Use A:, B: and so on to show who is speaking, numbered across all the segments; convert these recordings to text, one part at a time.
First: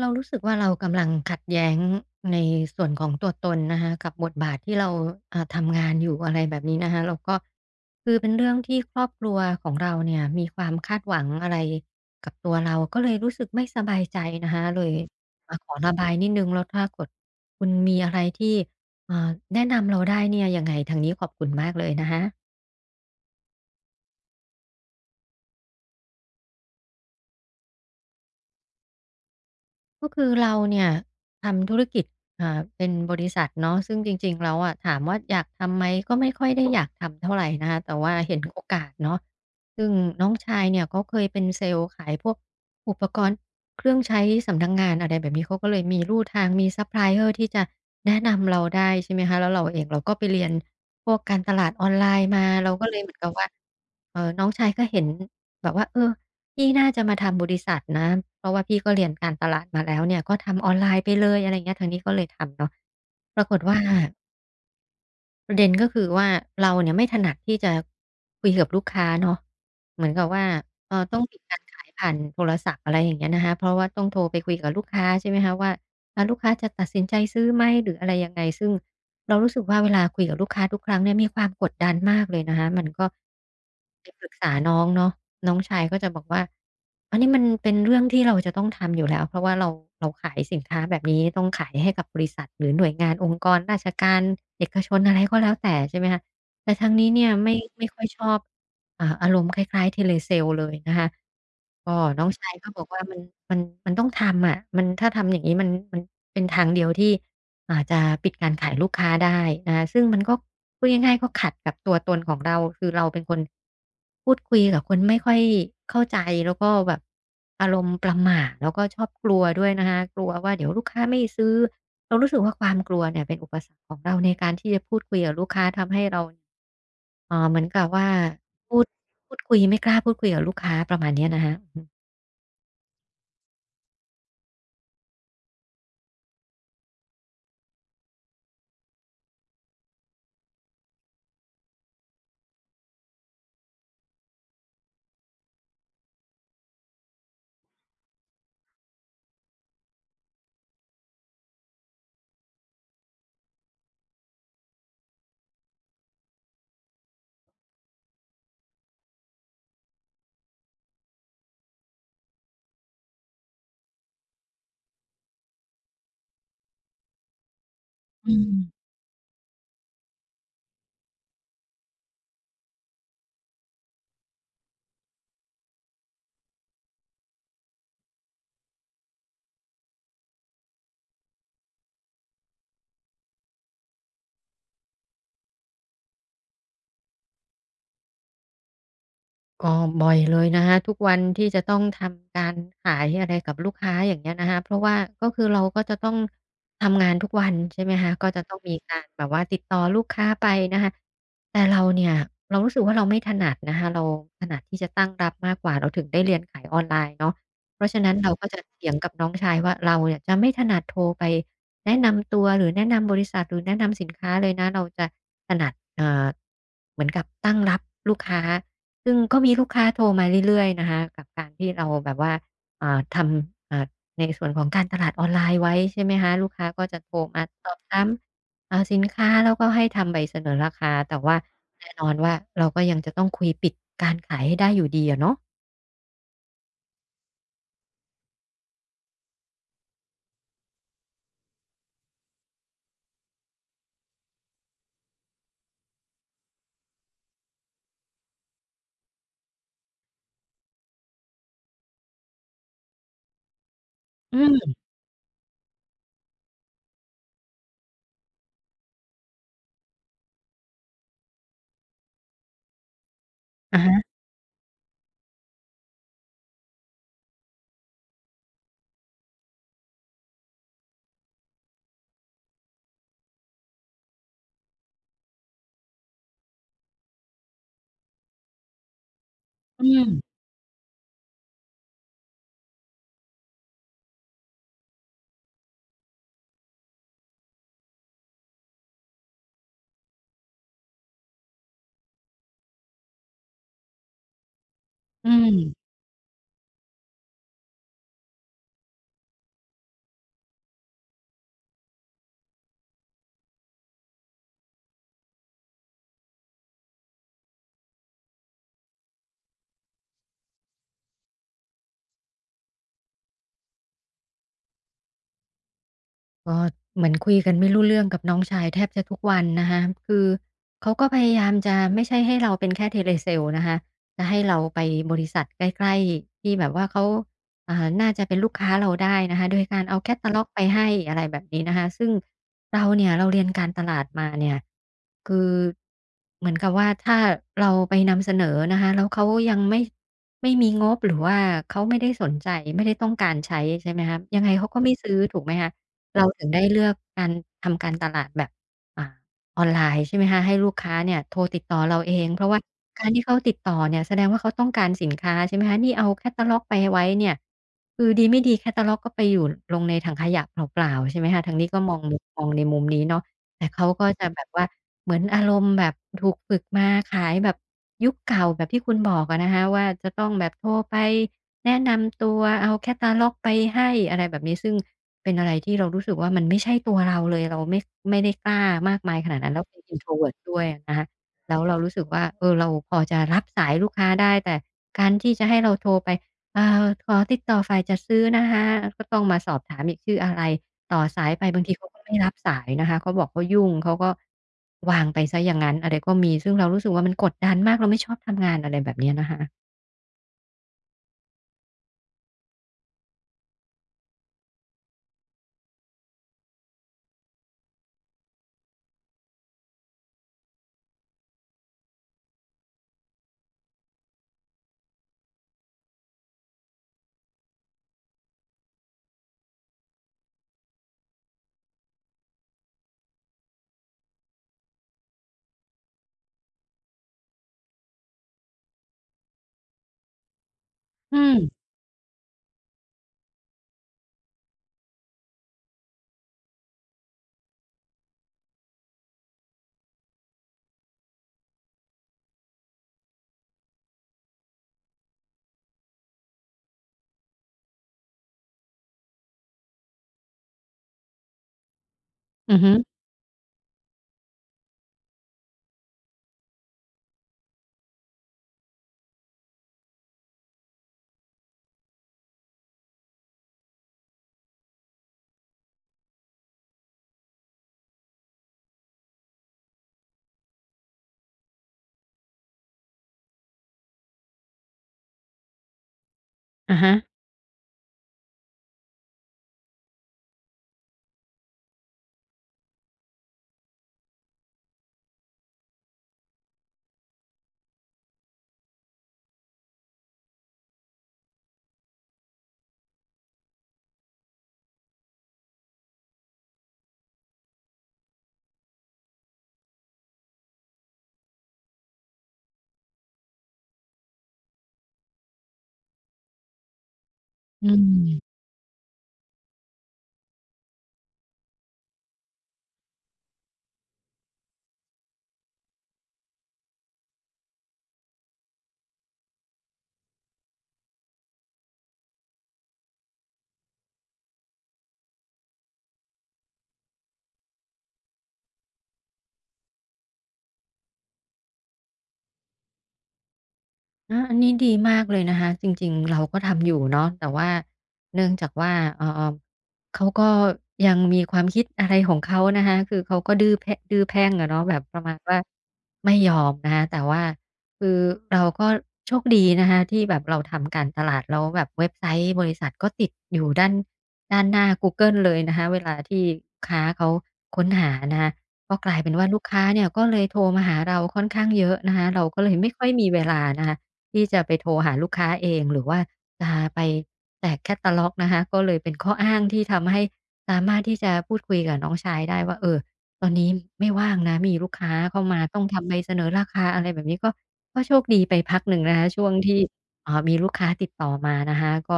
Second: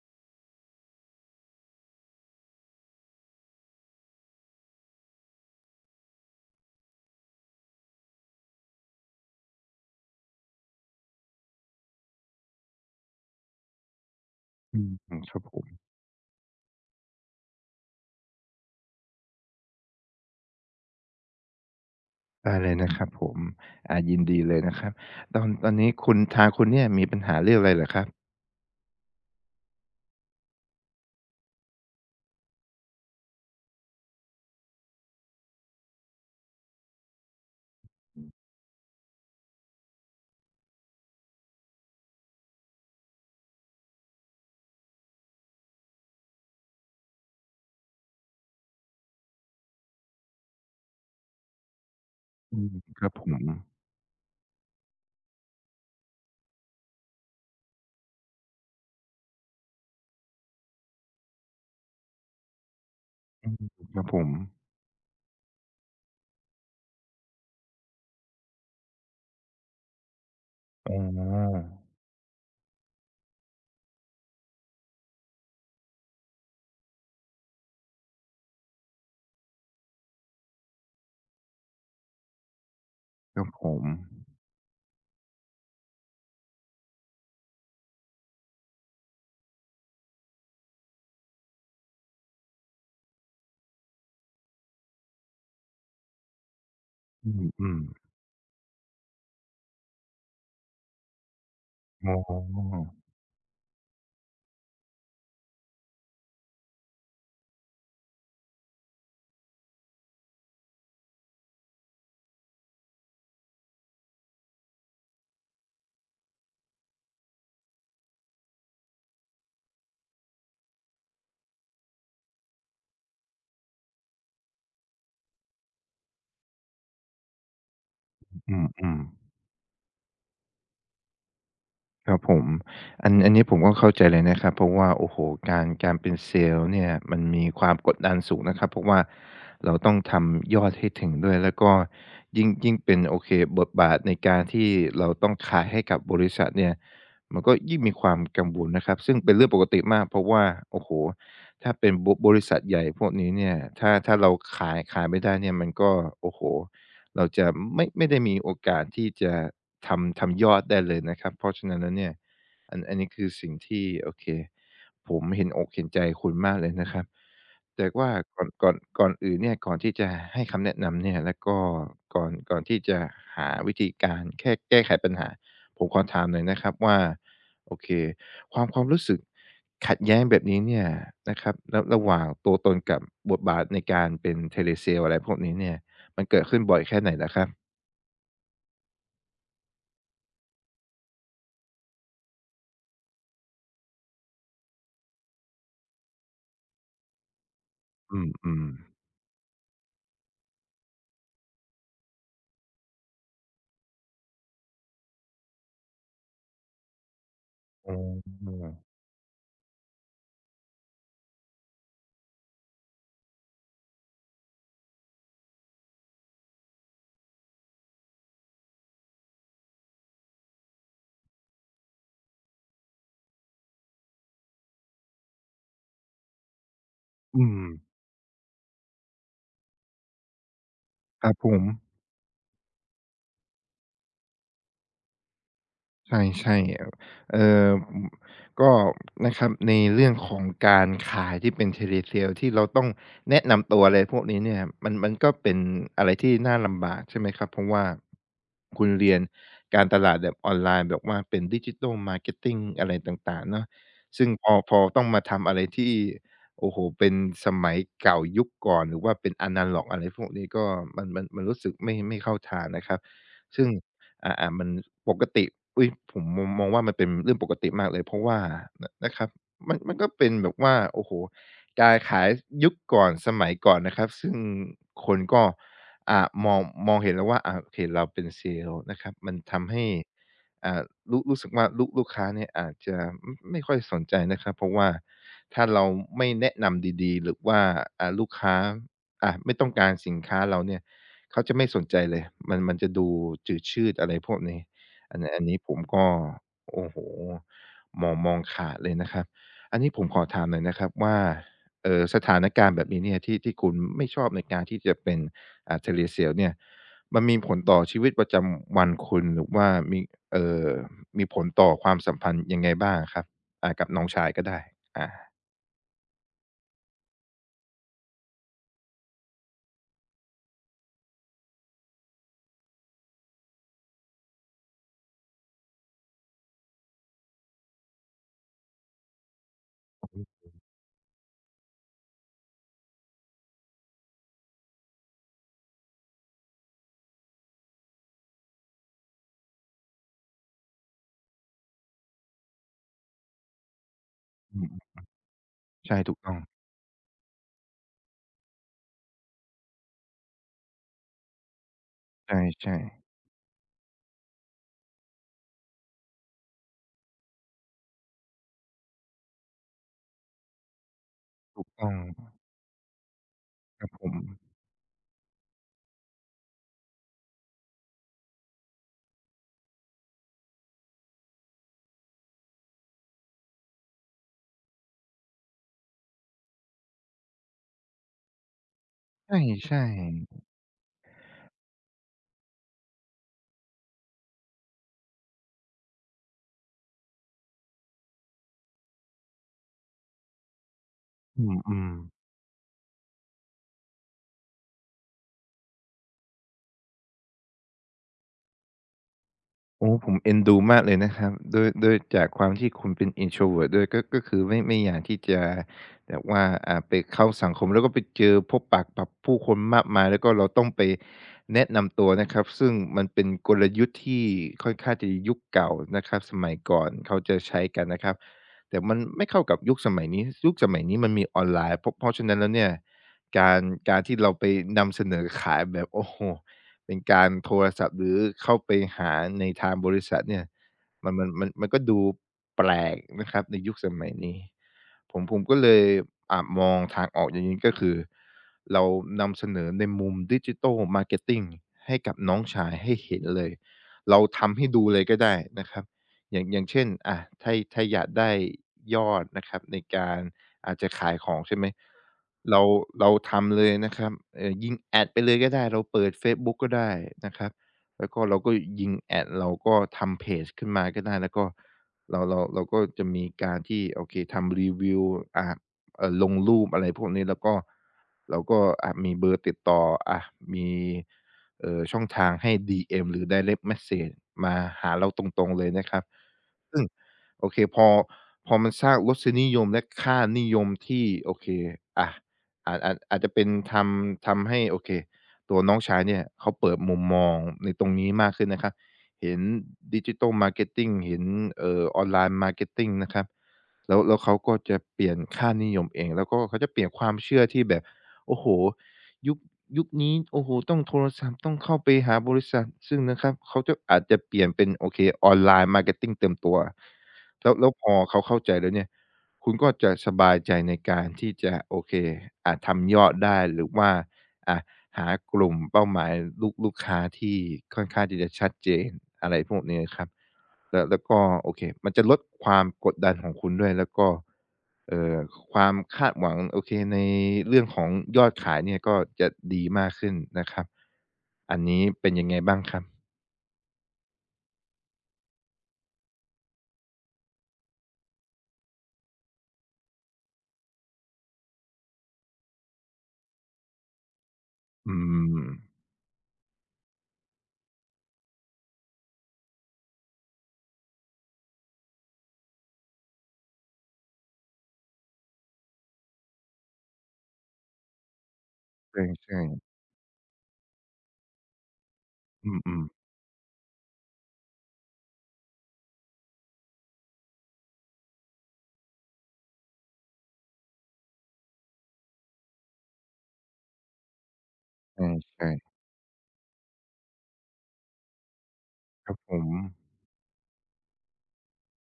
A: เรารู้สึกว่าเรากำลังขัดแย้งในส่วนของตัวตนนะคะกับบทบาทที่เราทำงานอยู่อะไรแบบนี้นะคะแล้วก็คือเป็นเรื่องที่ครอบครัวของเราเนี่ยมีความคาดหวังอะไรกับตัวเราก็เลยรู้สึกไม่สบายใจนะคะ
B: อื
A: เล
B: ม
A: ย
B: อืมครับผ
A: มาข
B: ม
A: อระบายนิดนึงแล้วถ้ากดคุณมีอะไรที่อ่าแนะนำเราได้เนี่ยยังไงทางนี้ขอบคุณมากเลยนะคะ
B: ได้เลยนะครับผมยินดีเลยนะครับตอนนี้คุณทางคุณเนี่ยมีปัญหาเรื่องอะไรเหรอครับ
A: ก็คือเราเนี่ยทำธุรกิจเป็นบริษัทเนาะซึ่งจริงๆแล้วอะถามว่าอยากทำไหมก็ไม่ค่อยได้อยากทำเท่าไหร่นะคะแต่ว่าเห็นโอกาสเนาะซึ่งน้องชายเนี่ยเขาเคยเป็นเซลล์ขายพวกอุปกรณ์เครื่องใช้สำนักงานอะไรแบบนี้เขาก็เลยมีลู่ทางมีซัพพลายเออร์ที่จะแนะนำเราได้ใช่ไหมคะแล้วเราเองเราก็ไปเรียนพวกการตลาดออนไลน์มา
B: อื
A: เรา
B: ม
A: ก็เล
B: ค
A: ยเห
B: รั
A: มื
B: บ
A: อน
B: ผ
A: กับ
B: ม
A: ว่าเออน้องชายก็เห็นแบบว่าเออ พี่น่าจะมาทำบริษัทนะเพราะว่าพี่ก็เรียนการตลาดมาแล้วเนี่ยก็ทำออนไลน์ไปเลยอะไรเงี้ยทางนี้ก็เลยทำเนาะปรา
B: อื
A: กฏ
B: ม
A: ว่า
B: ครับผม
A: ประเด็นก็คือว่าเราเนี่ยไม่ถนัดที่จะคุยกับลูกค้าเนาะเหมือนกับว่า
B: อ๋
A: ต้องมีการ
B: อ
A: ขายผ่านโทรศัพท์อะไรอย่างเงี้ยนะคะเพราะว่าต้องโทรไปคุยกับลูกค้าใช่ไหมคะว่าลูกค้าจะตัดสินใจซื้อไหมหรืออะไรยังไงซึ่ง เรารู้สึกว่าเวลาคุยกับลูกค้าทุกครั้งเนี่ยมีความกดดันมากเลยนะคะมันก็
B: ครับผม
A: ไปปรึกษาน้องเนาะน้องชายก็จะบอกว่าอันนี้มันเป็นเรื่องที่เราจะต้องทำอยู่แล้วเพราะว่าเราขายสินค้าแบบนี้ต้องขายให้กับบริษัทหรือหน่วยงานองค์กรราชการเอกชนอะไรก็แล้วแต่ใช่ไหมคะแต่ทางนี้เนี่
B: อ
A: ยไม่
B: ืม
A: ไม่ค่อยชอบอารมณ์คล้ายๆ Telesale เลยนะคะ ก็
B: ๆอ๋
A: น้องชายก็บ
B: อ
A: อกว่ามันมันต้องทำอะมันถ้าทำอย่างงี้มันเป็นทางเดียวที่จะปิดการขายลูกค้าได้นะคะซึ่งมันก็พูดง่ายๆก็ขัดกับตัวตนของเราคือเราเป็นคนพูดคุยกับคนไม่ค่อยเข้าใจแล้วก็แบบอารมณ์ประหม่าแล้วก็ชอบกลัวด้วยนะคะกลัวว่าเดี๋ยวลูกค้าไม่ซื้อเรารู้สึกว่าความกลัวเนี่ยเป็นอุปสรรคของเราในการที่จะพูดคุยกับลูกค้าทำให้เราเหมือนกับว่า
B: อื
A: พูด
B: ม
A: พู
B: ๆ
A: ดคุยไม่กล้าพูดคุยกับลูกค้าประมาณเนี้ยนะฮะอือฮึ
B: ครับผมอันนี้ผมก็เข้าใจเลยนะครับเพราะว่าโอ้โฮการเป็นเซลส์เนี่ยมันมีความกดดันสูงนะครับเพราะว่าเราต้องทำยอดให้ถึงด้วยแล้วก็ยิ่งเป็นโอเคบทบาทในการที่เราต้องขายให้กับบริษัทเนี่ยมันก็ยิ่งมีความกังวลนะครับซึ่งเป็นเรื่องปกติมากเพราะว่าโอ้โฮถ้าเป็นบริษัทใหญ่พวกนี้เนี่ยถ้าเราขายไม่ได้เนี่ยมันก็โอ้โฮเราจะไม่ได้มีโอกาสที่จะ ทำยอดได้เลยนะครับเพราะฉะนั้นแล้วเนี่ยอันนี้คือสิ่งที่โอเคผมเห็นอกเห็นใจคุณมากเลยนะครับแต่ว่า
A: อื
B: ก่อน
A: ม
B: ก่อนก่อนอื่นเนี่ยก่อนที่จะให้คำแนะนำเนี่ยแล้วก็ก่อนที่จะหาวิธีการแค่แก้ไขปัญหาผมขอถามหน่อยนะครับว่าโอเคความรู้สึกขัดแย้งแบบนี้เนี่ยนะครับระหว่างตัวตนกับบทบาทในการเป็น Telesale อะไรพวกนี้เนี่ยมันเกิดขึ้นบ่อยแค่ไหนนะครับ
A: ก็บ่อยเลยนะคะทุกวันที่จะต้องทำการขายอะไรกับลูกค้าอย่างเงี้ยนะคะเพราะว่าก็คือเราก็จะต้องทำงานทุกวันใช่ไหมคะ
B: อื
A: ก็
B: ม
A: จะ
B: อ
A: ต้อง
B: ม
A: มีการแบบว่าติดต่อลูกค้าไปนะคะแต่เราเนี่ยเรารู้สึกว่าเราไม่ถนัดนะคะเราถนัดที่จะตั้งรับมากกว่าเราถึงได้เรียนขายออนไลน์เนาะเพราะ
B: อ๋อ
A: ฉะนั้นเราก็จะเถียงกับน้องชายว่าเราเนี่ยจะไม่ถนัดโทรไปแนะนำตัวหรือแนะนำบริษัทหรือแนะนำสินค้าเลยนะเราจะถนัดเหมือนกับตั้งรับลูกค้า ซึ่งก็มีลูกค้าโทรมาเรื่อยๆนะคะกับการที่เราแบบว่าทำในส่วนของการตลาดออนไลน์ไว้ใช่ไหมคะลูกค้าก็จะโทร
B: อื
A: มา
B: ม
A: สอบถามสินค้าแล้วก็ให้ทำใบเสนอราคาแต่
B: ครับ
A: ว่า
B: ผม
A: แน่นอนว่าเราก็ยังจะต้องคุยปิดการขายให้ได้อยู่ดีอะเนาะ
B: ใช่ๆเออืมก็นะครับในเรื่องของการขายที่เป็น telesale ที่เราต้องแนะนำตัวอะไรพวกนี้เนี่ยมันก็เป็นอะไรที่น่าลำบากใช่ไหมครับเพราะว่าคุณเรียนการตลาดแบบออนไลน์แบบว่าเป็น Digital Marketing อะไรต่างๆเนาะซึ่ง
A: อื
B: พอพ
A: ม
B: อต้องมาทำอะไรที่โอ้โฮเป็นสมัยเก่ายุคก่อนหรือว่าเป็นอะนาล็อกอะไรพวกนี้ก็มันรู้สึกไม่เข้าทางนะครับซึ่ง
A: อะฮะ
B: อ่าๆมันปกติอุ๊ยผมมองว่ามันเป็นเรื่องปกติมากเลยเพราะว่านะครับมันก็เป็นแบบว่าโอ้โฮการขายยุคก่อนสมัยก่อนนะครับซึ่งคนก็อ่ามองมองเห็นแล้วว่าโอเคเราเป็นเซลส์นะครับมันทำ
A: อื
B: ให้
A: ม
B: อ่ารู้สึกว่าลูกค้าเนี่ยอาจจะอไม่ค่อยสนใจนะครับเพราะว่าถ้าเราไม่แนะนำดีๆหรือว่าลูกค้าไม่ต้องการสินค้าเราเนี่ย เขาจะไม่สนใจเลย มันจะดูจืดชืดอะไรพวกนี้อัน
A: อื
B: อันนี้ผม
A: ม
B: ก็โอ้โฮมองขาดเลยนะครับ อันนี้ผมขอถามหน่อยนะครับว่าสถานการณ์แบบนี้เนี่ยที่คุณไม่ชอบในการที่จะเป็นTelesales เนี่ยมันมีผลต่อชีวิตประจำวันคุณหรือว่ามีเอ่อมีผลต่อความสัมพันธ์ยังไงบ้างอะครับกับน้องชายก็ได้อา
A: ก็เหมือนคุยกันไม่รู้เรื่องกับน้องชายแทบจะทุกวันนะคะคือเขาก็พยายามจะไม่ใช่ให้เราเป็นแค่เ e เล s a ลนะคะจะให้เราไปบริษัทใกล้ๆที่แบบว่าเขาน่าจะเป็นลูกค้าเราได้นะคะโดยการเอาแคตตาล็อกไปให้อะไรแบบนี้นะคะซึ่งเราเนี่ยเราเรียนการตลาดมาเนี่ยคือเหมือนกับว่าถ้าเราไปนำเสนอนะคะแล้วเขายังไม่มีงบหรือว่าเขาไม่ได้สนใจไม่ได้ต้องการใช้ใช่ไหมคะยังไง
B: อื
A: เขาก็ไม่
B: ม
A: ซื้อถูกไหมคะ
B: ใช่ถูก
A: เรา
B: ต้อง
A: ถึงได้เลือกการทำการตลาดแบบอ่าออนไลน์ใช่ไหมคะให้ลูกค้าเนี่ยโทรติดต่อเราเองเพราะว่า
B: ใช่
A: การที่เขาติดต่อเนี่ยแสดงว่าเขาต้องการสินค้าใช่ไหมคะนี่เอาแคตตาล็อกไปไว้เนี่ยคือดีไม่ดีแคตตาล็อกก็ไปอยู่ลงในถังขยะเปล่าๆใช่ไหมคะทางนี้ก็
B: ๆต้
A: ม
B: อง
A: องมุมมองในมุมนี้เนาะแต่
B: ผ
A: เขาก็
B: ม
A: จะแบบว่าเหมือนอารมณ์แบบถูกฝึกมาขายแบบยุคเก่าแบบที่คุณบอกอะนะคะว่าจะต้องแบบโทรไปแนะนำตัวเอาแคตตาล็อกไปให้อะไรแบบนี้ซึ่ง เป็นอะไรที่เรารู้สึกว่ามันไม่ใช่ตัวเราเลยเราไม่ได้กล้ามากมายขนาดนั้นแล้ว
B: ใช่
A: เป็น introvert ด้วยอะนะคะแล้วเรารู้สึกว่าเออเราพอจะรับสายลูกค้าได้แต่การที่จะให้เราโทรไปอ่าขอติดต่อฝ่ายจัดซื้อนะคะก็ต้องมาสอบถามอีกชื่ออะไรต่อสาย
B: ๆอ
A: ไปบางที
B: ื
A: เขา
B: ม
A: ก็ไม่
B: ๆ
A: รับสายนะคะเขาบอกเขายุ่งเขาก็วางไปเสียอย่างงั้นอะไรก็มีซึ่งเรารู้สึกว่ามันกดดันมากเราไม่ชอบทำงานอะไรแบบเนี้ยนะคะ
B: โอ้ผมเอ็นดูมากเลยนะครับด้วยจากความที่คุณเป็น introvert ด้วยก็ก็คือไม่อยากที่จะแบบว่าไปเข้าสังคมแล้วก็ไปเจอพบปะกับผู้คนมากมายแล้วก็เราต้องไปแนะนำตัวนะครับซึ่งมันเป็นกลยุทธ์ที่ค่อนข้างจะยุคเก่านะครับสมัยก่อนเขาจะใช้กันนะครับแต่มันไม่เข้ากับยุคสมัยนี้ยุคสมัยนี้มันมีออนไลน์เพราะฉะนั้นแล้วเนี่ยการการที่เราไปนำเสนอขายแบบโอ้โฮ เป็นการโทรศัพท์หรือเข้าไปหาในทางบริษัทเนี่ยมัน
A: อื
B: มัน
A: ม
B: มันมันก็ดูแปลกนะครับในยุคสมัยนี้ผมก็เลยมองทางออกอย่างนี้ก็คือเรานำเสนอในมุมดิจิทัลมาร์เก็ตติงให้กับน้องชายให้เห็นเลยเราทำให้ดูเลยก็ได้นะครับอย่างเช่นถ้าอยากได้ยอดนะครับในการ อาจจะขายของใช่ไหม
A: อือ
B: เรา
A: ฮึ
B: เราทำเลยนะครับยิงแอดไปเลยก็ได้เราเปิดเฟซบุ๊กก็ได้นะครับแล้วก็เราก็ยิงแอดเราก็ทำเพจขึ้นมาก็ได้แล้วก็เราก็จะมีการที่โอเคทำรีวิวอ่าลงรูปอะไรพวกนี้แล้วก็เราก็มีเบอร์ติดต่ออ่ามีช่องทางให้ดีเอ็มหรือ direct message มาหาเราตรงๆเลยนะครับ
A: อะ
B: ซึ่ง
A: ฮะ
B: โอเคพอมันสร้างรสนิยมและค่านิยมที่โอเคอะอาจจะเป็นทำให้โอเคตัวน้องชายเนี่ยเขาเปิดมุมมองในตรงนี้มากขึ้นนะครับเห็น Digital Marketing เห็นOnline Marketing นะครับแล้วเขาก็จะเปลี่ยนค่านิยมเองแล้วก็เขาจะเปลี่ยนความเชื่อที่แบบโอ้โฮ ยุคยุคนี้โอ้โฮต้องโทรศัพท์ต้องเข้าไปหาบริษัทซึ่งนะครับเขาจะอาจจะเปลี่ยนเป็นโอเคออนไลน์ m a r k e ตติงเต็มตัวแล้ว
A: อื
B: แล้วพอเขา
A: ม
B: เข้าใจแล้วเนี่ยคุณก็จะสบายใจในการที่จะโอเคอาทำยอดได้หรือว่าอาหากลุ่มเป้าหมายลูกค้าที่ค่อนข้างที่จะชัดเจนอะไรพวกนี้ครับ แล้วก็โอเคมันจะลดความกดดันของคุณด้วยแล้วก็เอ่อความคาดหวังโอเคในเรื่องของยอดขายเนี่ยก็จะดีมากขึ้นนะครับอันนี้เป็นยังไงบ้างครับ
A: อาอันนี้ดีมากเลยนะคะจริงๆเราก็ทำอยู่เนาะแต่ว่าเนื่องจากว่าเอ่อเขาก็ยังมีความคิดอะไรของเขานะคะคือเขาก็ดื้อแพะดื้อแพ่งอะเนาะแบบ
B: อื
A: ประมาณว่า
B: ม
A: ไม่ยอมนะคะแต่ว่าคือเราก็โชคดีนะคะที่แบบเราทำการตลาดแล้วแบบเว็บไซต์บริษัทก็ติดอยู่ด้านหน้ากูเกิลเลยนะคะเวลาที่ลูกค้าเขาค้นหานะคะก็ก
B: ใ
A: ลายเป็นว่าลู
B: ช่
A: กค้า
B: ๆ
A: เนี่ยก็เลยโทรมาหาเราค่อนข้างเยอะนะคะเราก็เล
B: อื
A: ยไม่
B: ม
A: ค่อยมีเวลานะคะ ที่จะไปโทรหาลูกค้าเองหรือว่าจะไปแจกแคตตาล็อกนะคะก็เลยเป็นข้ออ้างที่ทำให้สามารถที่จะพูดคุยกับน้องชายได้ว่าเออตอนนี้ไม่ว่างนะมีลูกค้าเข้า
B: ๆ
A: มาต้อง
B: ใช่
A: ทำใบเสนอราคาอะไรแบบนี้ก็ก็โชคดีไปพักหนึ่งนะ
B: ๆ
A: คะ
B: ครับ
A: ช่ว
B: ผ
A: ง
B: ม
A: ที่มีลูกค้าติดต่อมานะคะก็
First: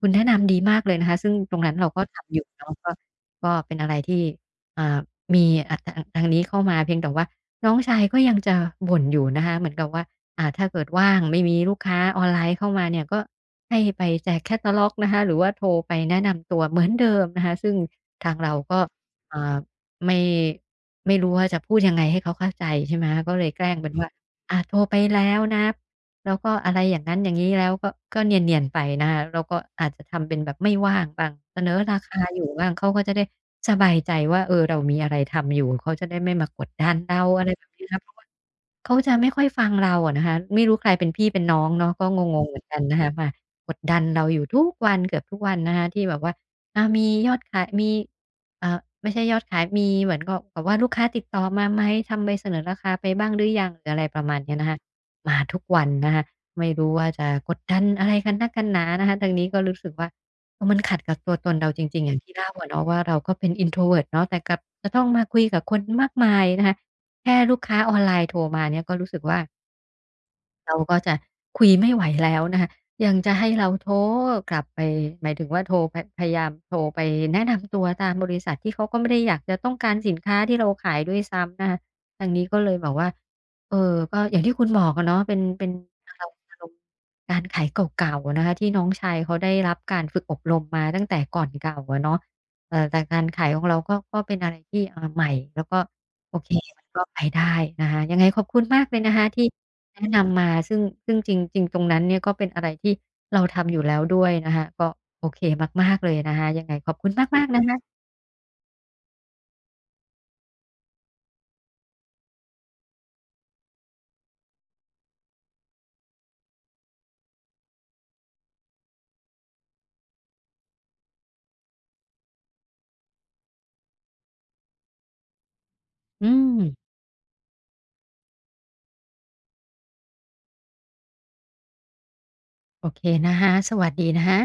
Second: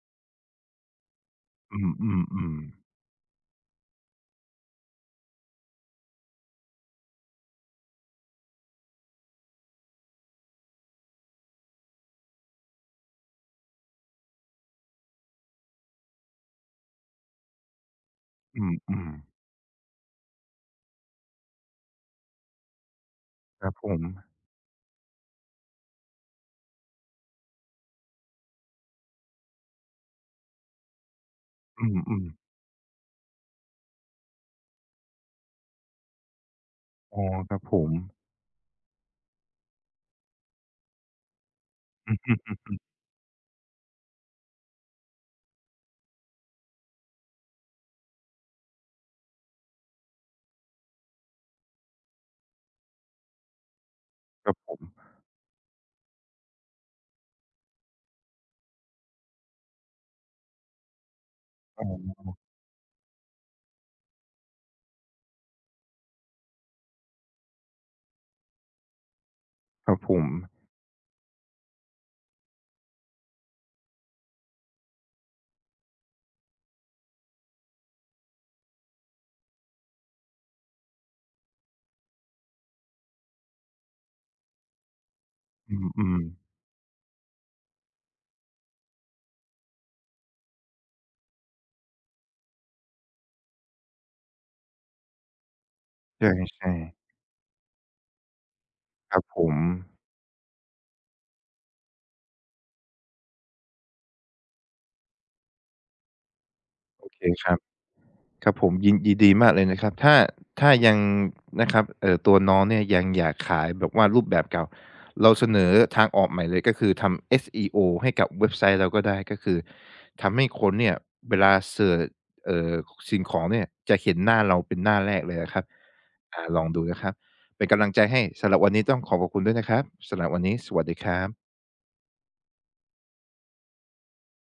A: คุณแนะนำดีมากเลยนะคะซึ่งตรงนั้น
B: อื
A: เราก็
B: ม
A: ทำอยู่
B: ๆ
A: เนาะ
B: ๆ
A: ก็ก็เป็นอะไรที่อ่ามีทางนี้เข้ามาเพียงแต่ว่าน้องชายก็ยังจะบ่นอยู่นะคะเหมือนกับว่า ถ้าเกิดว่างไม่มีลูกค้าออนไลน์เข้ามาเนี่ยก็ให้ไปแจกแคตตาล็อกนะคะหรือว่าโทรไปแนะนำตัวเหมือนเดิมนะคะซึ่งทางเรา
B: อ
A: ก็
B: ืมๆ
A: อ่าไม่ไม่รู้ว่าจะพูดยังไงให้เขาเข้าใจใช่ไหมก็เลยแก
B: ค
A: ล้
B: รับ
A: ง
B: ผ
A: เป็น
B: ม
A: ว่าโทรไปแล้วนะแล้วก็อะไรอย่างงั้นอย่างงี้แล้วก็ก็เนียนๆไปนะคะแล้วก็อาจจะทำเป็นแบบไม่ว่างบ้างเสนอ
B: อื
A: ราคา
B: ม
A: อยู่
B: ๆ
A: บ้างเขาก็จะได้สบายใจว่าเออเรามีอะไรทำอยู่เขาจะได้ไม่มากดดันเรา
B: อ๋อ
A: อะไร
B: ครับ
A: แบบ
B: ผ
A: นี้
B: ม
A: นะคะเพราะว่า เขาจะไม่ค่อยฟังเราอะนะคะไม่รู้ใครเป็นพี่เป็นน้องเนาะก็
B: อือ
A: ง
B: ฮ
A: งๆ
B: ึ
A: เหมือนกันนะคะมากดดันเราอยู่ทุกวันเกือบทุกวันนะคะที่แบบว่าอามียอดขายมีเอ่าไม่ใช่ยอดขายมีเหมือนกับแบบว่าลูกค้าติดต่อมาไหมทำใบเสนอราคาไปบ้างหรือยังหรืออะไรประมาณ
B: ครั
A: เนี้
B: บ
A: ยนะ
B: ผ
A: คะ
B: ม
A: มาทุกวันนะคะไม่รู้ว่าจะกดดันอะไรกันนักกันหนานะคะทางนี้ก็รู้สึกว่าเออมันขัดกับตัวตนเราจ
B: อ๋
A: ริงๆอย่างที่
B: อ
A: เล่าอะเนาะว่าเราก็เป็น introvert เนาะแต่กลับจะต้องมาคุยกับคนมากมายนะคะ แค่ลูกค้าออนไลน์โทรมาเนี่ยก็รู้สึกว่า
B: ครับผม
A: เราก็จะคุยไม่ไหวแล้วนะคะยังจะให้เราโทรกลับไปหมายถึงว่าโทรพพยายามโทรไปแนะนำตัวตามบริษัทที่เขาก็ไม่ได้อยากจะต้องการสินค้าที่เราขายด้วยซ้ำนะคะทางนี้ก็เลยบอกว่าเออก็อย่างที่คุณบอกอะเนาะเป็น
B: อื
A: อา
B: ม
A: รม
B: ๆ
A: ณ์อารมณ์การขายเก่าๆนะคะที่น้องชายเขาได้รับการฝึกอบรมมาตั้งแต่ก่อนเก่าอะเนาะแต่การขายของเราก็ก็เป็นอะไรที่ใหม่แล้วก็โอเค
B: ใช่
A: มันก็
B: ๆ
A: ไปได้นะคะยังไงขอบคุณมากเลย
B: ค
A: นะ
B: รับ
A: คะ
B: ผ
A: ที่
B: ม
A: แนะนำมาซึ่งจริงจริงตรงนั้นเนี่ยก็เป็นอะไรที่เราทำอยู่แล้วด้วยนะคะก็โอเคมากๆเลยนะคะยังไงขอบ
B: โอ
A: คุณ
B: เค
A: มาก
B: ครั
A: ๆ
B: บ
A: นะคะ
B: ครับผมยินดีมากเลยนะครับถ้ายังนะครับตัวน้องเนี่ยยังอยากขายแบบว่ารูปแบบเก่าเราเสนอทางออกใหม่เลยก็คือทำ SEO ให้กับเว็บไซต์เราก็ได้ก็คือทำให้คนเนี่ยเวลาเซิร์ชเอ่อสิ่งของเนี่ยจะเห็นหน้าเราเป็นหน้าแรกเลยอะครับ
A: อื
B: ลองดู
A: ม
B: นะครับเป็นกำลังใจให้สำหรับวันนี้ต้องขอบคุณด้วยนะครับสำหรับวันนี้สวัสดีครับ
A: โอเคนะคะสวัสดีนะคะ